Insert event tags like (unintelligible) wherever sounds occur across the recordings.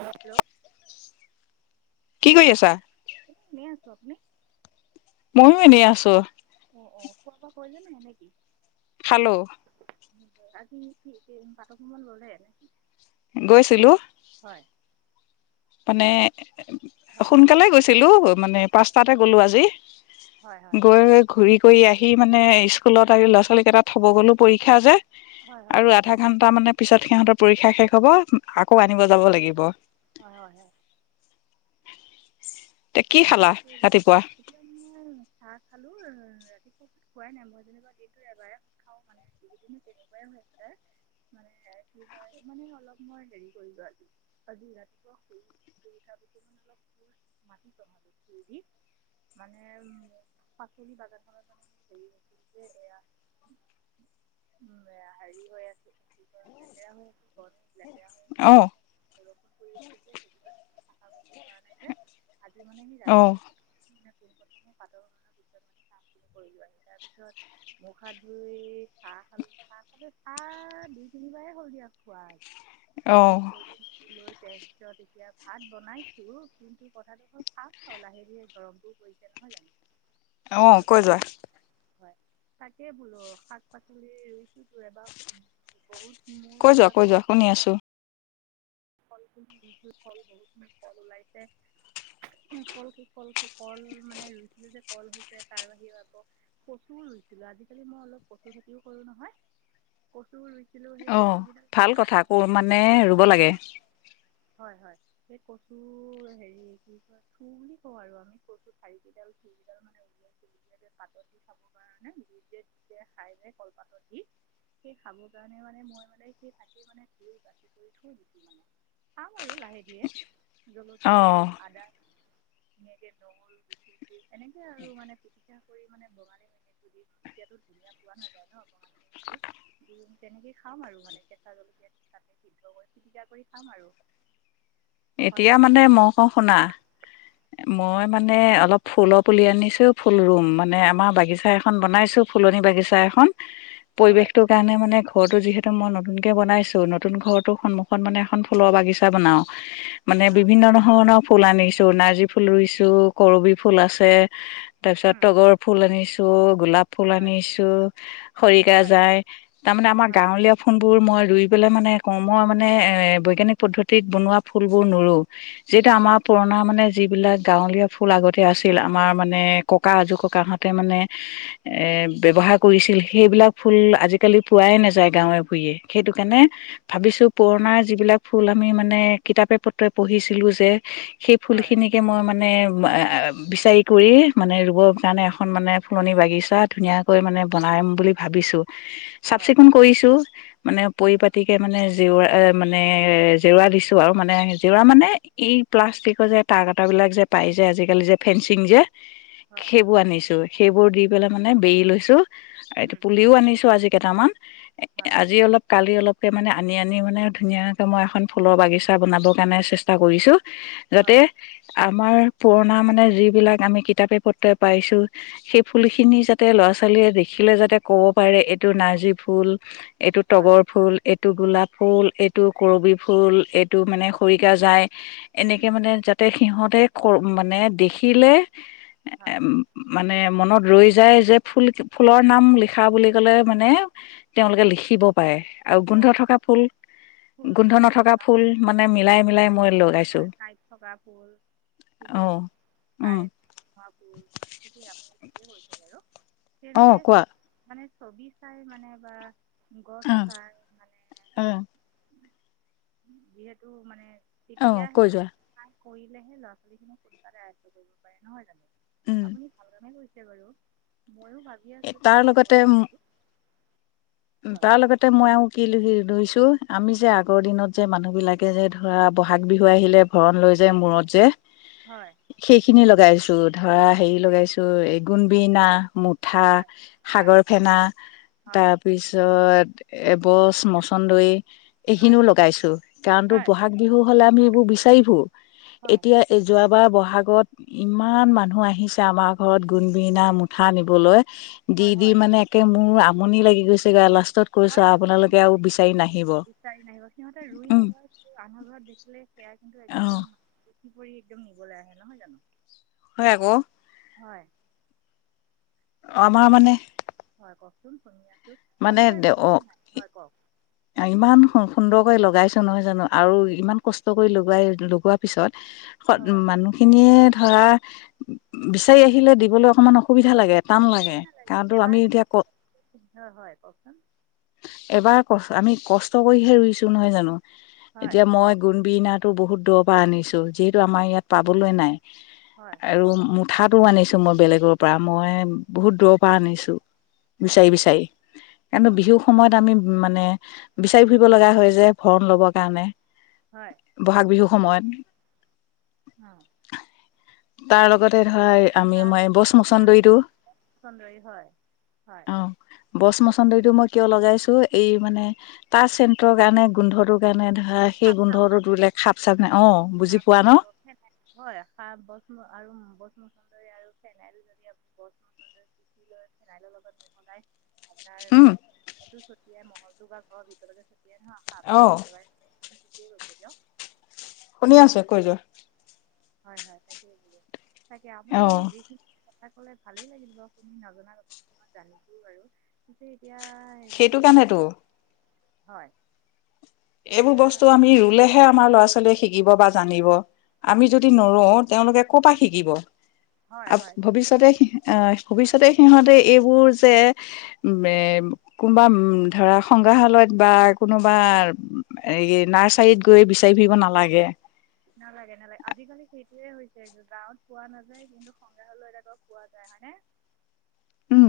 Hello, কি কৰি আছা। কনে আছো আপুনি ময়ও এনেই আছো। অ', অ', কোৱা পৰা কলে নাই এনোইকি হেল্ল', আজি কি পাটকান ললে নেকি। গৈছিলো। হয় মানে হয় হয় সোনকালে গৈছিলো মানে পাচটাতে গ'লো আজি। হয় হয় গৈ - গৈ ঘূৰি কৰি আহি সি মানে স্কুলত আহি ল'ৰা ছোৱালী কেইটাত থব গ'লো পৰীক্ষা যে হয় আৰু হয় আধা ঘন্টা মানে পিছত সিহতৰ পৰীক্ষা শেষ হব আকৌ হয় আনিব যাব লাগিব। হয়, হয়, হয় এতিয়া কি খালা ক ৰাতিপুৱা তেতিয়া মই চাহ খালো ৰাতি পুত খোৱাই নাই মই যেনিবা এইটো এবাৰে খাও মানে এইদিনো তেনেকুৱাই হৈ আ হৈছে। মানে কি হয় মানে অলপ মই হেৰি কৰিলো আজি আজি ৰাতিপুৱা সু থাক অলপ মাটি চভাব। (inaudible) মানে উম, পাচলি বাজাৰখনত মানে ম হেৰি আছিল যে এয়া (inaudible) উম, বেয়া হেৰি হৈ আছে লেতেৰা ম অহ ', ৰষণ কৰি আছিল যে সেইশা কৰিব পৰা নাই যে আজি মানে সি ৰাতি। অ োনথমেে চিন কৰিলো আহি তাৰপিছত মুখা ধুই চাহ খালো চাহ খালে চাহ। দুই তিনিবাৰে হ দিয়া অ খোৱা কৰি লৈ তাৰ পিছত এতিয়া ভাত বনাইছো কিন্তু কথাটো অল খাল। লাহেে দৰৱবোৰ কৰিছে নহয় জানো অ হয় কৈ যোৱা কওকচোন হয়। তাকেই বোলো শাক পাচলি ৰুইচো এবাৰ বহুত কৈ মোৰ যোৱা এবাৰ কৈ যোৱা ক শুনি আছো ফলখ নিজুৰ ফল বহুতখিনি কল ওলাইছে কল কি কল কি কল মানে ৰুইছিলো যে কল হৈছে তাৰাহি পাব কচুৰ ম অ ক খ কৰো নহ (unintelligible) অ ভাল কথা ক মানে ৰুব লাগে হয় - হয় এই কচু হেৰি কি কয় থু বুলি কও আৰু আমি কচু ঠাৰি কেইটাল থ মানে উলিয়াই উলিয়াই পাতত দি খাব কাৰণে গই যে খাইাই কলপাতত দি সেই খাব কাৰণে মানে মই মানে সেই তাকে মানে বা কৰি থ পাম আৰু লাহে ধীয়ে অ জলকীয়া দিম আদা ধুনুয়াকে নহৰুু এনেকে আৰু মানে পিটিকা কৰি মানে বগালে ম ধুনীয়া পোৱা নাযায় ন বঙালী তেনেকে খাম আৰু মানে কেঁচা জলকীয়াাসিদ্ধ কৰি চিকা কৰি কাম আৰু হয় এতিয়া মানে কওকচোন মই কওঁ শুনা হয় মই মানে অলপ ফুলপ পুলি আনিছো ফুল ৰুম মানে আমাৰ বাগিছা এখন বনাইছো ফুলনি বাগিছা এখন হয় পৰিৱেশটোৰ কাৰণে মানে ঘৰটো যিহেতু মই নতুনকে বনাইছোঁ নতুন ঘৰটোৰ সন্মুখত মানে এখন ফুলৰ বাগিছা বনাওঁ মানে অঁ বিভিন্ন ধৰণৰ ফুল আনিছো নাৰ্জী ফুল ৰুইছো কৰবি ফুল আছে। তাৰ পিছত তগৰ ফুল আনিছো গোলাপ। ফুল হয় আনিছো খৰিকা হয় যাই তাৰ মানে আমাৰ হয় গাঁৱলীয়া ফুল বোৰ মই ৰুই পেলাই মানে কৰ্ম মানে এ বৈজ্ঞানিক পদ্ধতিত বনোৱা ফুলবোৰ নৰো যিহেতু আমাৰ হয় পুৰণা মানে যিবিলাক গাৱলীয়া ফুল আগতে আছিল আমাৰ মানে ককা আজোৰ ককাহতে মানে ব ব্যৱহাৰ কৰিছিল সেইবিলাক ফুল আজিকালি পোৱাই নাযায় গাঁৱে ভুে সেইটো কাৰণে ভাবিছোঁ পুৰণা যিবিলাক ফুল আমি মানে কিতাপে পত্ৰই পঢ়িছিলো যে সেই হয় ফুলখিনিকে মই মানে বিচাৰি কৰি মানে ৰুবৰ কাৰণে এখন মানে ফুলনি বাগিচা ধুনীয়াকৈ মানে বনাই বনাম বুলি ভাবিছো চাফ হয় চিকুণ কৰিছো মানে পৰিপাতি কে মানে, জেওৰা মানে এ জেওৰা দিছো। টো আৰু মানে জেওৰা মানে, এই প্লাষ্টিকৰ যে তাৰ কটা বিলাক যে, পাই যে আজিকালি যে ফেঞ্চিং যে, হয় সেইবোৰ আনিছো সেইবোৰ দি পেলাই মানে বেয়ী লৈছো। এইটো উম পুলিও আনিছো আজি কেইটামান এ হয় আজি অলপ কালি অলপ। মানে আনি আনি মানে ধুনীয়াকে মই এখন ফুলৰ বাগিছা বনাবৰ কাৰণে চেষ্টা কৰিছো। যাতে হয় আমাৰ পুৰণা মানে যিবিলাক আমি কিতাপে পত্ৰ পাইছো, সেই ফুল খিনি যাতে ল'ৰা ছোৱালীয়ে দেখি থিকিলে যাতে ক'ব পাৰে এইটো নাৰ্জী ফুল, এইটো হয় তগৰ ফুল, এইটো গোলাপ ফুল, এইটো কৰবি ফুল, এইটো মানে খৰিকা যায়। এনেকে উম মানে যাতে সিহঁতে ক মানে দেখিলে। এ হয় মানে মনত ৰৈ যায় যে ফুল ফুলৰ নাম লিখা বুলি কলে মানে তেওঁলোকে লিখিব পাৰে। আৰু গোন্ধ অঁ থকা ফুল গোন্ধ নথকা ফুল মানে মিলাই কাঁইটীয়া মিলাই ফুল মিলাই মই হয় লগাইছো, হয় কাঁইট অহ কাইতপুৰ মানে (unintelligible) কি আপুনি (unintelligible) কোৱেছে বাৰু অ তেনেকে কোৱা মানে ছবি চাই মানে বা গছ, অম চাই (unintelligible) যিহেতু মানে অ' তেতিয়াহে কৈ যোৱা কৰিলেহে ল'ৰা ছোৱালী খিনিক সোনকালে আয়ত্ব কৰিব পাৰে নহয় জানো উম আপুনি ভালে বাৰু। ময়ো ভাবি আছোঁ তাৰ তেনেকে কৰোঁ বুলি। উ হয় তাৰ লগতে কওকচোন মই কি ৰুইছো আমি যে আগৰ দিনত যে মানুহবিলাকে যে ধৰা বহাগ বিহু আহিলে ভৰণ লৈ যায় মুৰত যে হয় সেইখিনি লগাইছো ধৰা হেৰি লগাইছো এই গোনবিনা মুঠ পিঠা হয় হয় সাগৰ ফেনা হয় তাৰ তাৰপিছত এবছ মচন্দৰ এইখিনিও হয় হয় লগাইছো কাৰণ তো বহাগ বিহু হলে আমি এইবোৰ বিচাৰি ফুৰো হয় এতিয়া যোৱা বাৰ বহাগত ইমান মানুহ আহিছে আমাৰ ঘৰত গুণবিৰিনা মুঠা নিবলৈ দি হয় দি হয় মানে একে মোৰ আমনি লাগি গৈছে গৈ লাষ্টত কৈছো হয় দিয়ক আপোনালোকে সিহঁতে আৰু বিচাৰি না বিচাৰি নাহিব সিহঁতে ৰুই নলয় আন্ধাৰ ঘৰত দেখিলে সে কিন্তু অ একদমচি পৰি একদম নিবলৈ আহে নহয় জানো হয় আকৌ হয় তাক আমাৰ কি মানে হয় কওকচোন শুনি আছে মানে অমিতাৰ অ কিছমান নাই হয় কওক ইমান সুন্দৰকৈ লগাইছো নহয় জানো আৰু ইমান কষ্ট কৰি লগাই লগোৱাৰ পিছত উ হয় মানুহখিনিয়ে ধৰা বিচাৰি আহিলে দিবলৈ অকনমান অসুবিধা লাগে টান অসুবিধা লাগে কাৰণতো আমি এতিয়া ক এবাৰ হয় কওকচোন এবাৰ ক আমি কষ্ট কৰিহে ৰুইছো নহয় জানো হয় এতিয়া মই গুণবি নাট বহুত দূৰৰ পৰা আনিছোঁ যিহেতু আমাৰ ইয়াত পাবলৈ নাই হয় (unintelligible) আনিছো মই বেলেগৰ পৰা মই বহুত দূৰৰ পৰা আনিছো। হয় বিচাৰি বিচাৰি কিনো বিহুৰ সময়ত আমি মানে বিচাৰি ফুৰিব লগা হয় যে ভৰণ লবৰ কাৰণে হয় বহাগ বিহু সময়ত অ তাৰ লগতে ধৰা আমি তাত মই বচ মচন্দৰটো চন্দৰী হয় হয় অ বছ ম (unintelligible) মই কিয় লগাইছো। এই মানে তাচ চেন্টৰ কাৰণে গোন্ধৰটোৰ কাৰণে ধ (unintelligible) বহুত (unintelligible) বুজি পোৱা ন আপোনাৰ সো ছটিয়াই মহলটো বা ঘৰৰ ভিতৰকে ছটিয়াই ন সাপ অ চাপ একোৱে দিকে কোছা দিয়ক শুনি আছে কৈয় যোৱা হয় হয় তাকেই তাকে আপুনি যোৱা যিখিন কথা লে ভালেই লাগিল বুলি তুমি নজনা তথা কিছুমান জানিছোও বাৰু কিন্তু এতিয়া হেৰি সেইটো উম, কাৰণেতো হয় এইবোৰ এতিয়া বস্তু আমি ৰুলেহে আমাৰ ল'ৰা ছোৱালী শিকিব বা জানিব আমি যদি নৰো তেওঁলোকে ক' পৰা শিকিব হয় আ হয় ঠিকেই ভৱিষ্যতে অহ ভৱিষ্যতে সিহঁতে এইবোৰ যে কোনোবা ধৰা সংগ্ৰাহালয়ত বা কোনোবা এই নাৰ্চাৰীত গৈ বিচাৰি ফুৰিব নালাগে নালাগে নালাগে আজিকালি সেইটোয়ে হৈছে গাঁৱত পোৱা নাযায় কিন্তু সংগ্ৰাহালয় লৈয় পোৱা যায় হয়নে (unintelligible) উম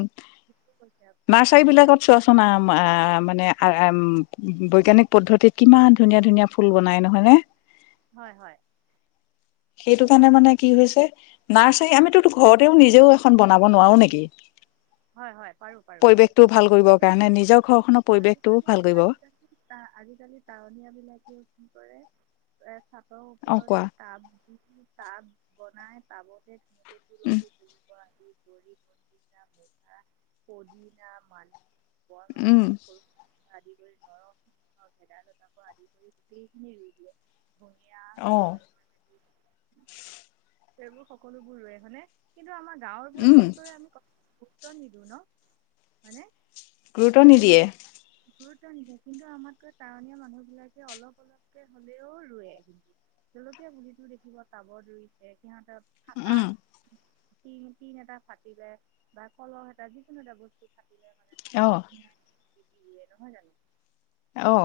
কি কৈছে নাৰ্চাৰী আপুনি হয় বিলাকত চোৱাচোন আ মানে বৈজ্ঞানিক পদ্ধতি কিমান ধুনীয়া ধুনীয়া ফুল বনাই নহয়নে হয় হয়। সেইটো কাৰণে মানে কি হৈছে। নাৰ্চাৰী আমিতো ঘৰতেও নিজেও এখন বনাব নোৱাৰো নেকি? হয় হয় পাৰো পাৰো পাৰো। পৰিৱেশটো ভাল কৰিবৰ কাৰণে নিজৰ ঘৰখনক। আজিকালি, আজিকালি, আজিকালি টাৱনিয় বিলাকেও কি কৰে। এ চাটৰ অ কোৱা ওপৰতে টাব দি টাব বনাই টাবতে ধ। উম গ ম পদিনা মান (unintelligible) উম। দৰ ভেদাইলতাক আদি কৰি গোটেইখিনি ৰুই দিয়ে। ধনীয়া অ। গছ এইবোৰ সকলোবোৰ ৰোৱে হৈয়নে। কিন্তু আমাৰ গাঁৱৰ বোৰে উম কি কৰে আমি ক। ত নিদু ন হয়নে। গুৰুত্ব নিদিয়ে। গুৰুত্ব নিদিয় কিন্তু আমাতকৈ টাৱনীয়া মানুহ বিলাকে অলপ অলপকে হ'লেও ৰোৱে কিন্তু। জলকীয়া পুলিতো দেখিবা টাবত ৰুইছে। সিহতৰ ফটা উম তি তিন এটা ফাটিলে বা ফলহ এটা যিকোনো এটা বস্তু খাটিলে মানে অ তাতেই পৰি নহয় জানো। আহ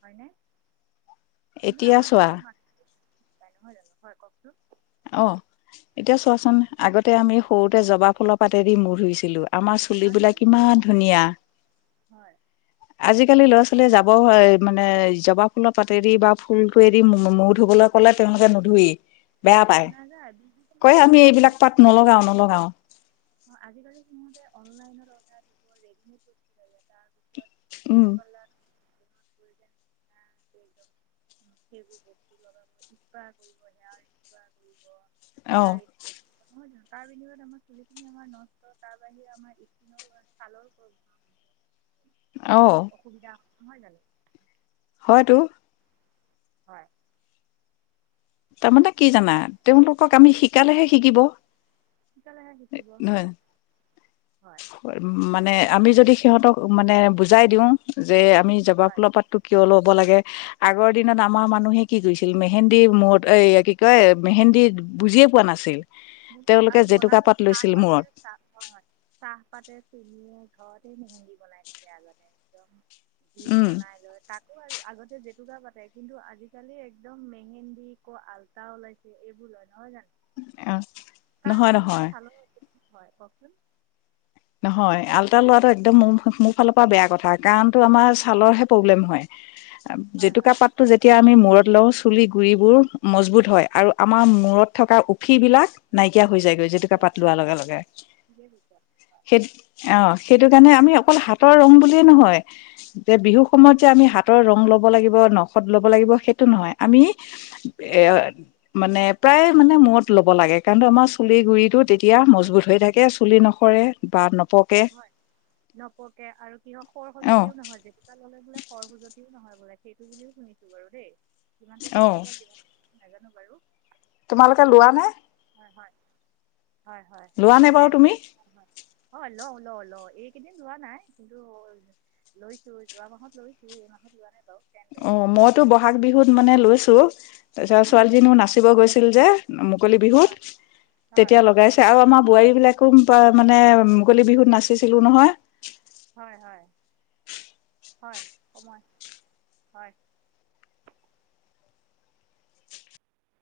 হয় নৈ কিন্তু এতিয়া আমাৰ চোৱা গাঁৱৰ মানুহ নহয় জানো হয় কওকচোন। অ এতিয়া চোৱাচোন আগতে আমি হয় সৰুতে জবা ফুলৰ পাতেদি মূৰ ধুইছিলো। আমাৰ চুলিবিলাক আজিকালি নতুন কিমান ধুনীয়া। হয় আজিকালি ল'ৰা ছোৱালীয়ে যাব মানে জবা ফুলৰ পাতেদি বা ফুলতেদি ম ধুব ধুবলৈ ক'লে তেওঁলোকে নুধুই। বেয়া পাই নাযায় কয়। ডিজিটেলতে আমি এইবিলাক পাত নলগাও নলগাও। অ আজিকালি সিহঁতে অনলাইন অৰ্ডাৰ। উম (unintelligible) (unintelligible) সেইবোৰ বস্তুৰ লগ (unintelligible) অ (unintelligible) তাৰ বিনিময়ত আমাৰ চুলিখিনি আমাৰ নষ্ট। তাৰ বাহিৰে আমাৰ ইখ ছালৰ পব অ অসুবিধা নহয় জানো। হয়তো। হয়। তাৰমানে কি জানা তেওঁলোকক আমি শিকালেহে শিকিব সিকালেহে শিকিব। হয় উ, মানে আমি যদি সিহঁতক মানে বুজাই দিওঁ যে আমি জবা হয় ফুলৰ পাতো কিয় ল'ব লাগে আগৰ দিনত আমাৰ মানুহে কি গৈছে মেহেন্দী মৰত এই কি কয় মেহেন্দী বুজিয়ে পোৱা নাছিলো। মুৰ্গি আৰু বনালো চাহপাতে মূৰত চাহ হয় চাহ পাতে চেনিয় ঘৰতে মেহেন্দী বনাই থাকে। আগতে একদম জুইত উম বনাই লৈ তাক। আগতে জেতুকা পাতে। কিন্তু আজিকালি একদম মেহেন্দী ক আলতা ওলাইছে এইবোৰ। ন জান। অ তাৰ নহয় নহয় বিনিময়ত ভাল হয় কওকচোন। নহয় আলতা লোৱাটো একদম মোৰ মোৰ ফালৰ পৰা বেয়া কথা। কাৰণ তো আমাৰ ছালৰহে প্ৰব্লেম হয়। হয় জেতুকা হয় পাতটো যেতিয়া আমি মূৰত লও চুলি গুৰিবোৰ মজবুত হয় আৰু আমাৰ মূৰত থকা উফি বিলাক নাইকিয়া হৈ যায়গৈ জেতুকা পাত লোৱা লগে লগে। সেই অ সেইটো কাৰণে আমি অকল হাতৰ ৰং বুলিয়ে নহয়। যে বিহু সময়ত যে আমি হাতৰ ৰুম ল'ব লাগিব নখত ল'ব লাগিব সেইটো নহয় আমি এ মানে। প্ৰায় মানে মূৰত ল'ব লাগে কাৰণটো আমাৰ চুলিৰ গুৰিটো তেতিয়া মজবুত হৈ থাকে, চুলি নখৰে। হয়, নপকে আৰু কি হয় সৰ অ সজুতিও নহয় তেতিয়া ল'লে বোলে খৰ সুজতিও নহয় বোলে সেইটো বুলিও শুনিছোঁ বাৰু দেই কিমান টো অ'। সঁচা বা যিমান, নাজানো। বাৰু তোমালোকে লোৱা নে? হয়, হয়, হয়, হয় লোৱা নে বাৰু সেটোৱে তুমি? হয়, অ' লওঁ। ল, ল এইকেইদিন লোৱা নাই কিন্তু লৈছো যোৱা মাহত লৈছো এই মাহত লোৱা নাই বাৰু। তেন তেন অ, মইতো বহাগ বিহুত মানে লৈছো, তাৰপিছত ছোৱালীজনীও নাচিব গৈছিল যে। মুকলি বিহুত হয় হয় তেতিয়া লগাইছে আৰু আমাৰ বোৱাৰী বিলাক‌ মানে মুকলি বিহুত নাচিছিলো নহয়। হয়, হয়। হয়, সময়, হয়।